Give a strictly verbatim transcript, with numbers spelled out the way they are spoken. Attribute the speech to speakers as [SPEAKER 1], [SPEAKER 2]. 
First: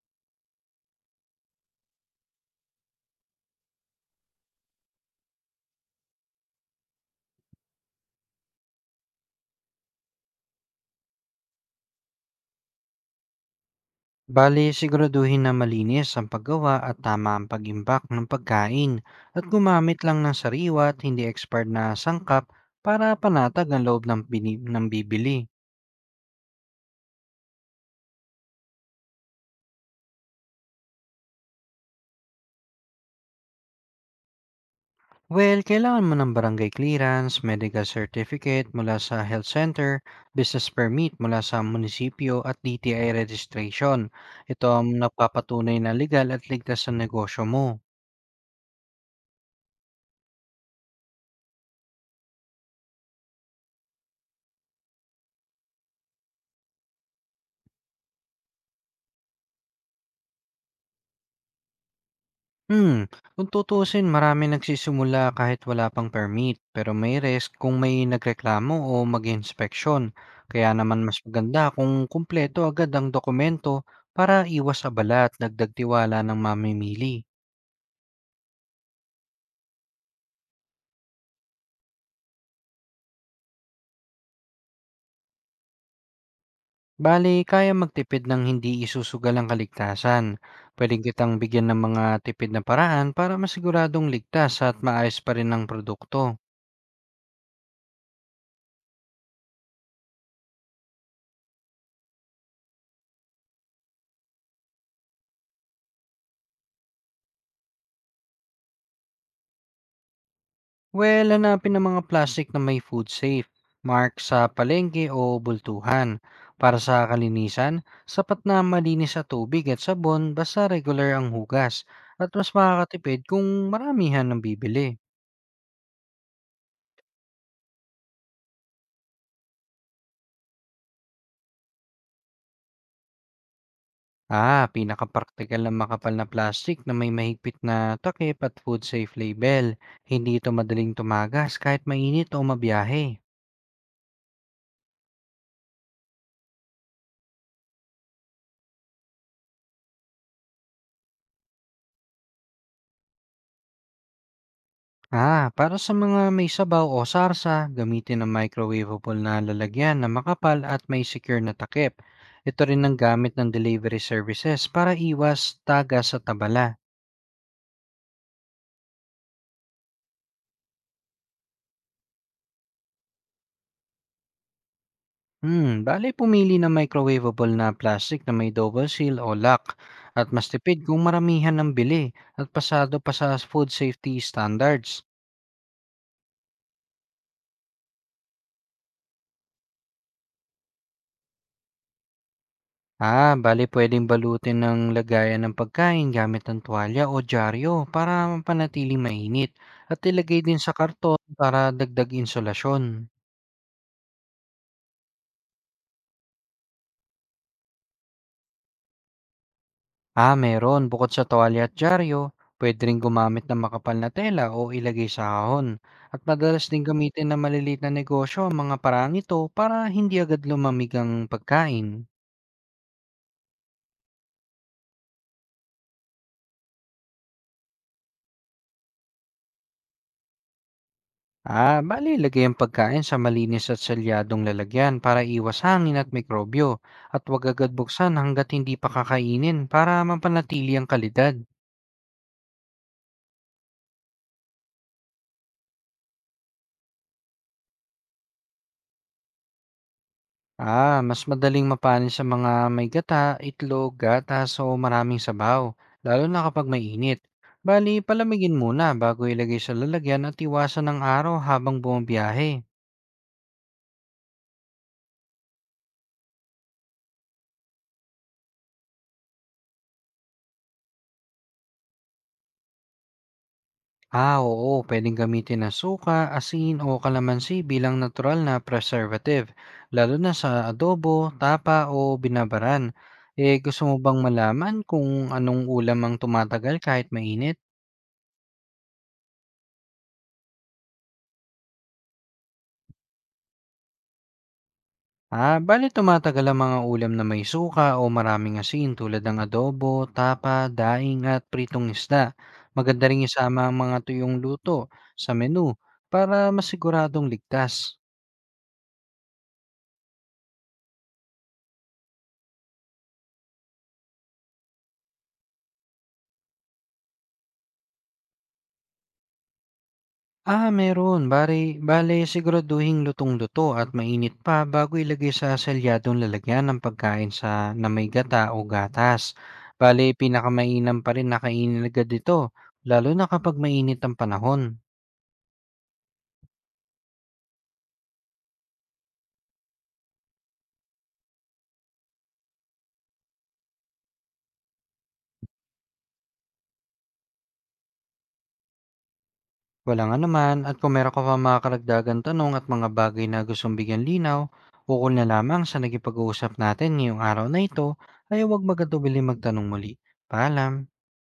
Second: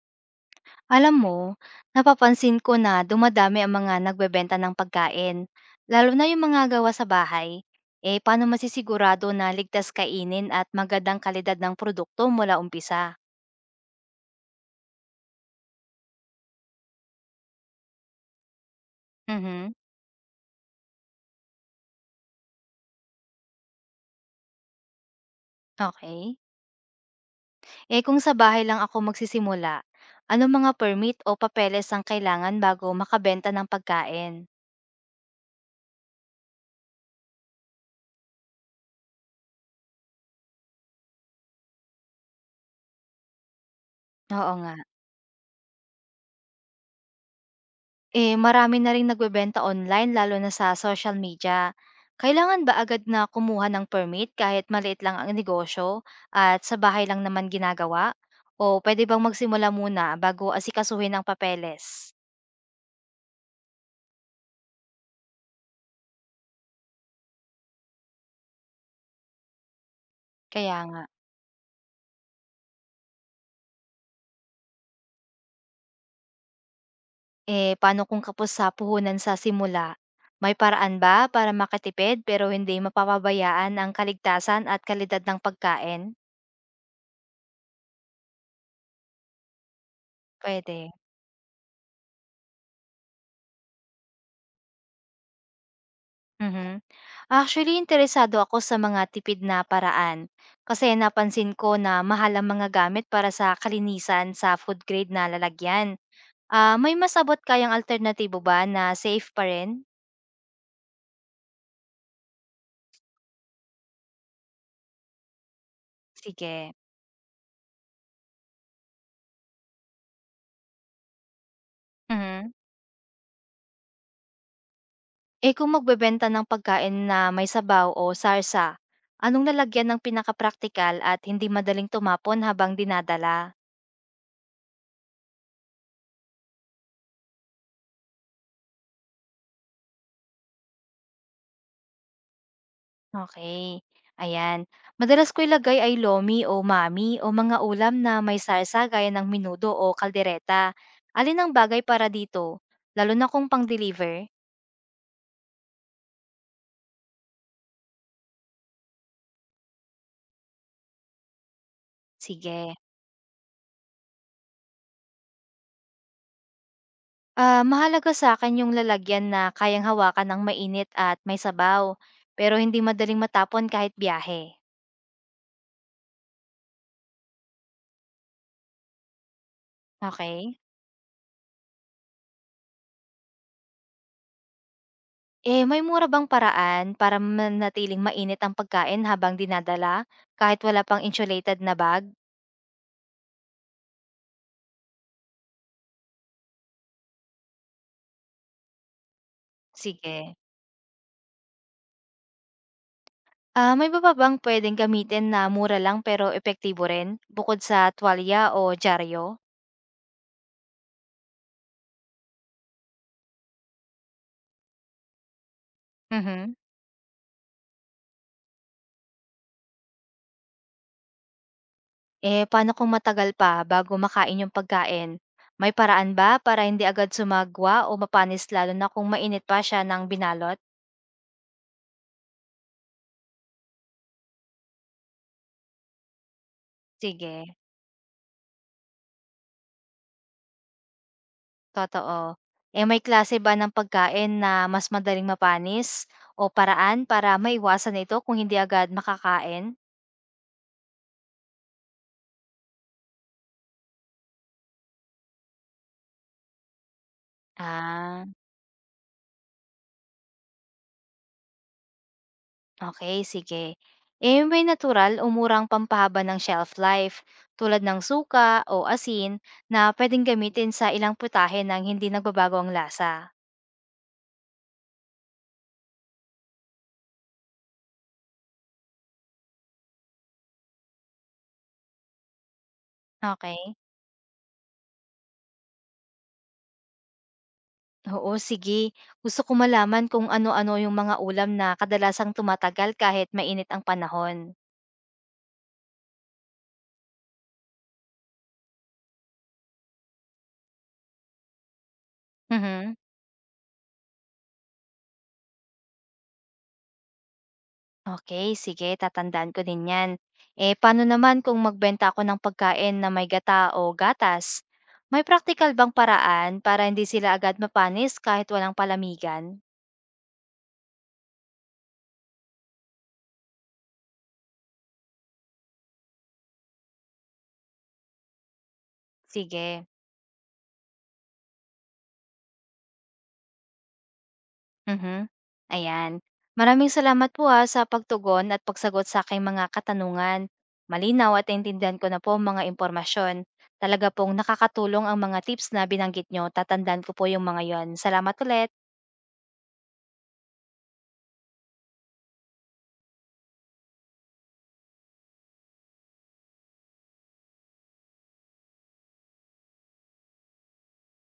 [SPEAKER 1] Alam mo, napapansin ko na dumadami ang mga nagbebenta ng pagkain, lalo na yung mga gawa sa bahay. Eh, paano masisigurado na ligtas kainin at magandang kalidad ng produkto mula umpisa?
[SPEAKER 2] Bali, siguraduhin na malinis ang paggawa at tama ang pag-imbak ng pagkain at
[SPEAKER 1] Mhm.
[SPEAKER 2] gumamit lang ng sariwa at hindi expired na sangkap para panatag ang loob ng, bini- ng bibili.
[SPEAKER 1] Okay. Eh, kung sa bahay lang ako magsisimula, ano mga permit o papeles ang kailangan bago makabenta ng pagkain?
[SPEAKER 2] Well, kailangan mo ng barangay clearance, medical certificate mula sa health center, business permit mula sa munisipyo at D T I registration.
[SPEAKER 1] Oo
[SPEAKER 2] Ito
[SPEAKER 1] nga.
[SPEAKER 2] ang nagpapatunay na legal at ligtas sa negosyo mo.
[SPEAKER 1] Eh, marami na ring nagbebenta online lalo na sa social media. Kailangan ba agad na kumuha ng permit kahit maliit lang ang negosyo at sa bahay lang naman ginagawa? O pwede bang magsimula muna bago asikasuhin ang papeles?
[SPEAKER 2] Hmm, kung tutuusin marami nagsisimula kahit wala pang permit, pero may risk kung may nagreklamo o mag-inspeksyon. Kaya
[SPEAKER 1] Kaya
[SPEAKER 2] naman
[SPEAKER 1] nga,
[SPEAKER 2] mas maganda kung kumpleto agad ang dokumento para iwas abala at dagdag tiwala ng mamimili.
[SPEAKER 1] eh paano kung kapos sa puhunan sa simula? May paraan ba para makatipid pero hindi mapapabayaan ang kaligtasan at kalidad ng pagkain?
[SPEAKER 2] Bale, kaya magtipid ng hindi isusugal ang kaligtasan.
[SPEAKER 1] Pwede.
[SPEAKER 2] Pwede kitang bigyan ng mga tipid na paraan para masiguradong ligtas at maayos pa rin ang produkto.
[SPEAKER 1] Mhm. Actually, interesado ako sa mga tipid na paraan kasi napansin ko na mahal ang mga gamit para sa kalinisan sa food grade na lalagyan. Ah, may masabot abot kayang alternatibo ba na safe pa rin?
[SPEAKER 2] Well, hanapin ng mga plastic na may food safe, mark sa palengke o bultuhan.
[SPEAKER 1] Sige.
[SPEAKER 2] Para sa kalinisan, sapat na malinis sa tubig at sabon basta regular ang hugas at
[SPEAKER 1] Mhm.
[SPEAKER 2] mas makakatipid kung maramihan ang bibili.
[SPEAKER 1] Eh kung magbebenta ng pagkain na may sabaw o sarsa, anong lalagyan ng pinaka-practical at hindi madaling tumapon habang dinadala?
[SPEAKER 2] Ah, pinakapraktikal na makapal na plastic na may mahigpit na takip at food safe label. Hindi ito madaling tumagas kahit mainit o mabiyahe.
[SPEAKER 1] Okey, ayan. Madalas ko ilagay ay lomi o mami o mga ulam na may salsa gaya ng minudo o kaldereta. Alin ang bagay para dito? Lalo na kung pang-deliver?
[SPEAKER 2] Ah, para sa mga may sabaw o sarsa, gamitin ang microwavable na lalagyan na makapal at may secure na takip. Ito
[SPEAKER 1] Sige.
[SPEAKER 2] rin ang gamit ng delivery services para iwas taga sa tabala.
[SPEAKER 1] Ah, mahalaga sa akin yung lalagyan na kayang hawakan ng mainit at may sabaw, pero hindi madaling matapon kahit biyahe.
[SPEAKER 2] Hmm, bale pumili ng microwavable na plastic na may double seal o lock at mas
[SPEAKER 1] Okay.
[SPEAKER 2] tipid kung maramihan ng bili at pasado pa sa food safety standards.
[SPEAKER 1] Eh, may mura bang paraan para manatiling mainit ang pagkain habang dinadala kahit wala pang insulated na bag?
[SPEAKER 2] Ah, bale puwedeng balutin ng lagayan ng pagkain gamit ang tuwalya o dyaryo para mapanatiling mainit at
[SPEAKER 1] Sige.
[SPEAKER 2] ilagay din sa karton para dagdag insulasyon.
[SPEAKER 1] Ah, may iba pa bang puwedeng gamitin na mura lang pero epektibo rin, bukod sa tuwalya o dyaryo?
[SPEAKER 2] Ah, meron. Bukod sa tuwalya at dyaryo, pwede rin gumamit ng makapal na tela o ilagay sa hahon. At
[SPEAKER 1] Mhm.
[SPEAKER 2] madalas din gamitin ng maliliit na negosyo ang mga paraang ito para hindi agad lumamig ang pagkain.
[SPEAKER 1] Eh, paano kung matagal pa bago makain yung pagkain? May paraan ba para hindi agad sumagwa o mapanis lalo na kung mainit pa siya ng binalot?
[SPEAKER 2] Ah, bali lagay ang pagkain sa malinis at selyadong lalagyan para iwas hangin at mikrobyo at huwag
[SPEAKER 1] Sige,
[SPEAKER 2] agad buksan hanggat hindi pa kakainin para mapanatili ang kalidad.
[SPEAKER 1] totoo. Eh, may klase ba ng pagkain na mas madaling mapanis o paraan para maiwasan ito kung hindi agad makakain?
[SPEAKER 2] Ah, mas madaling mapanin sa mga may gata, itlog, gatas o maraming sabaw, lalo na kapag mainit. Bali,
[SPEAKER 1] Ah.
[SPEAKER 2] palamigin muna bago ilagay sa lalagyan at iwasan ng araw habang bumabiyahe.
[SPEAKER 1] Okay, sige. Eh, may natural o murang pampahaba ng shelf life tulad ng suka o asin na pwedeng gamitin sa ilang putahe ng hindi nagbabago ang lasa.
[SPEAKER 2] Ah, oo, pwedeng gamitin na suka, asin o kalamansi bilang natural na preservative, lalo na sa adobo, tapa o binabaran. Eh,
[SPEAKER 1] Okay.
[SPEAKER 2] gusto mo bang malaman kung anong ulam ang tumatagal kahit mainit?
[SPEAKER 1] Oo, sige. Gusto ko malaman kung ano-ano yung mga ulam na kadalasang tumatagal kahit mainit ang panahon.
[SPEAKER 2] Ah, bali tumatagal ang mga ulam na may suka o maraming asin tulad ng adobo, tapa, daing at pritong isda.
[SPEAKER 1] Mhm.
[SPEAKER 2] Maganda rin isama ang mga tuyong luto sa menu para masiguradong ligtas.
[SPEAKER 1] Okay, sige tatandaan ko din 'yan. Eh, paano naman kung magbenta ako ng pagkain na may gata o gatas? May practical bang paraan para hindi sila agad mapanis kahit walang palamigan?
[SPEAKER 2] Ah, meron. Bale, bale siguraduhing lutong-luto at mainit pa bago ilagay sa selyadong lalagyan ng pagkain sa na may gata o gatas.
[SPEAKER 1] Sige,
[SPEAKER 2] Bale, pinakamainam pa rin na kainin agad ito, lalo na kapag mainit ang panahon.
[SPEAKER 1] mhm, ayan. Maraming salamat po, ah, sa pagtugon at pagsagot sa aking mga katanungan. Malinaw at naintindihan ko na po ang mga impormasyon. Talaga pong nakakatulong ang mga tips na binanggit niyo, tatandaan ko po yung mga 'yon. Salamat ulit.
[SPEAKER 2] Wala nga naman, at kung meron ka pa mga karagdagan tanong at mga bagay na gustong bigyan linaw, ukol na lamang sa nagipag-uusap natin ngayong araw na ito, ay huwag magatubili magtanong muli. Paalam!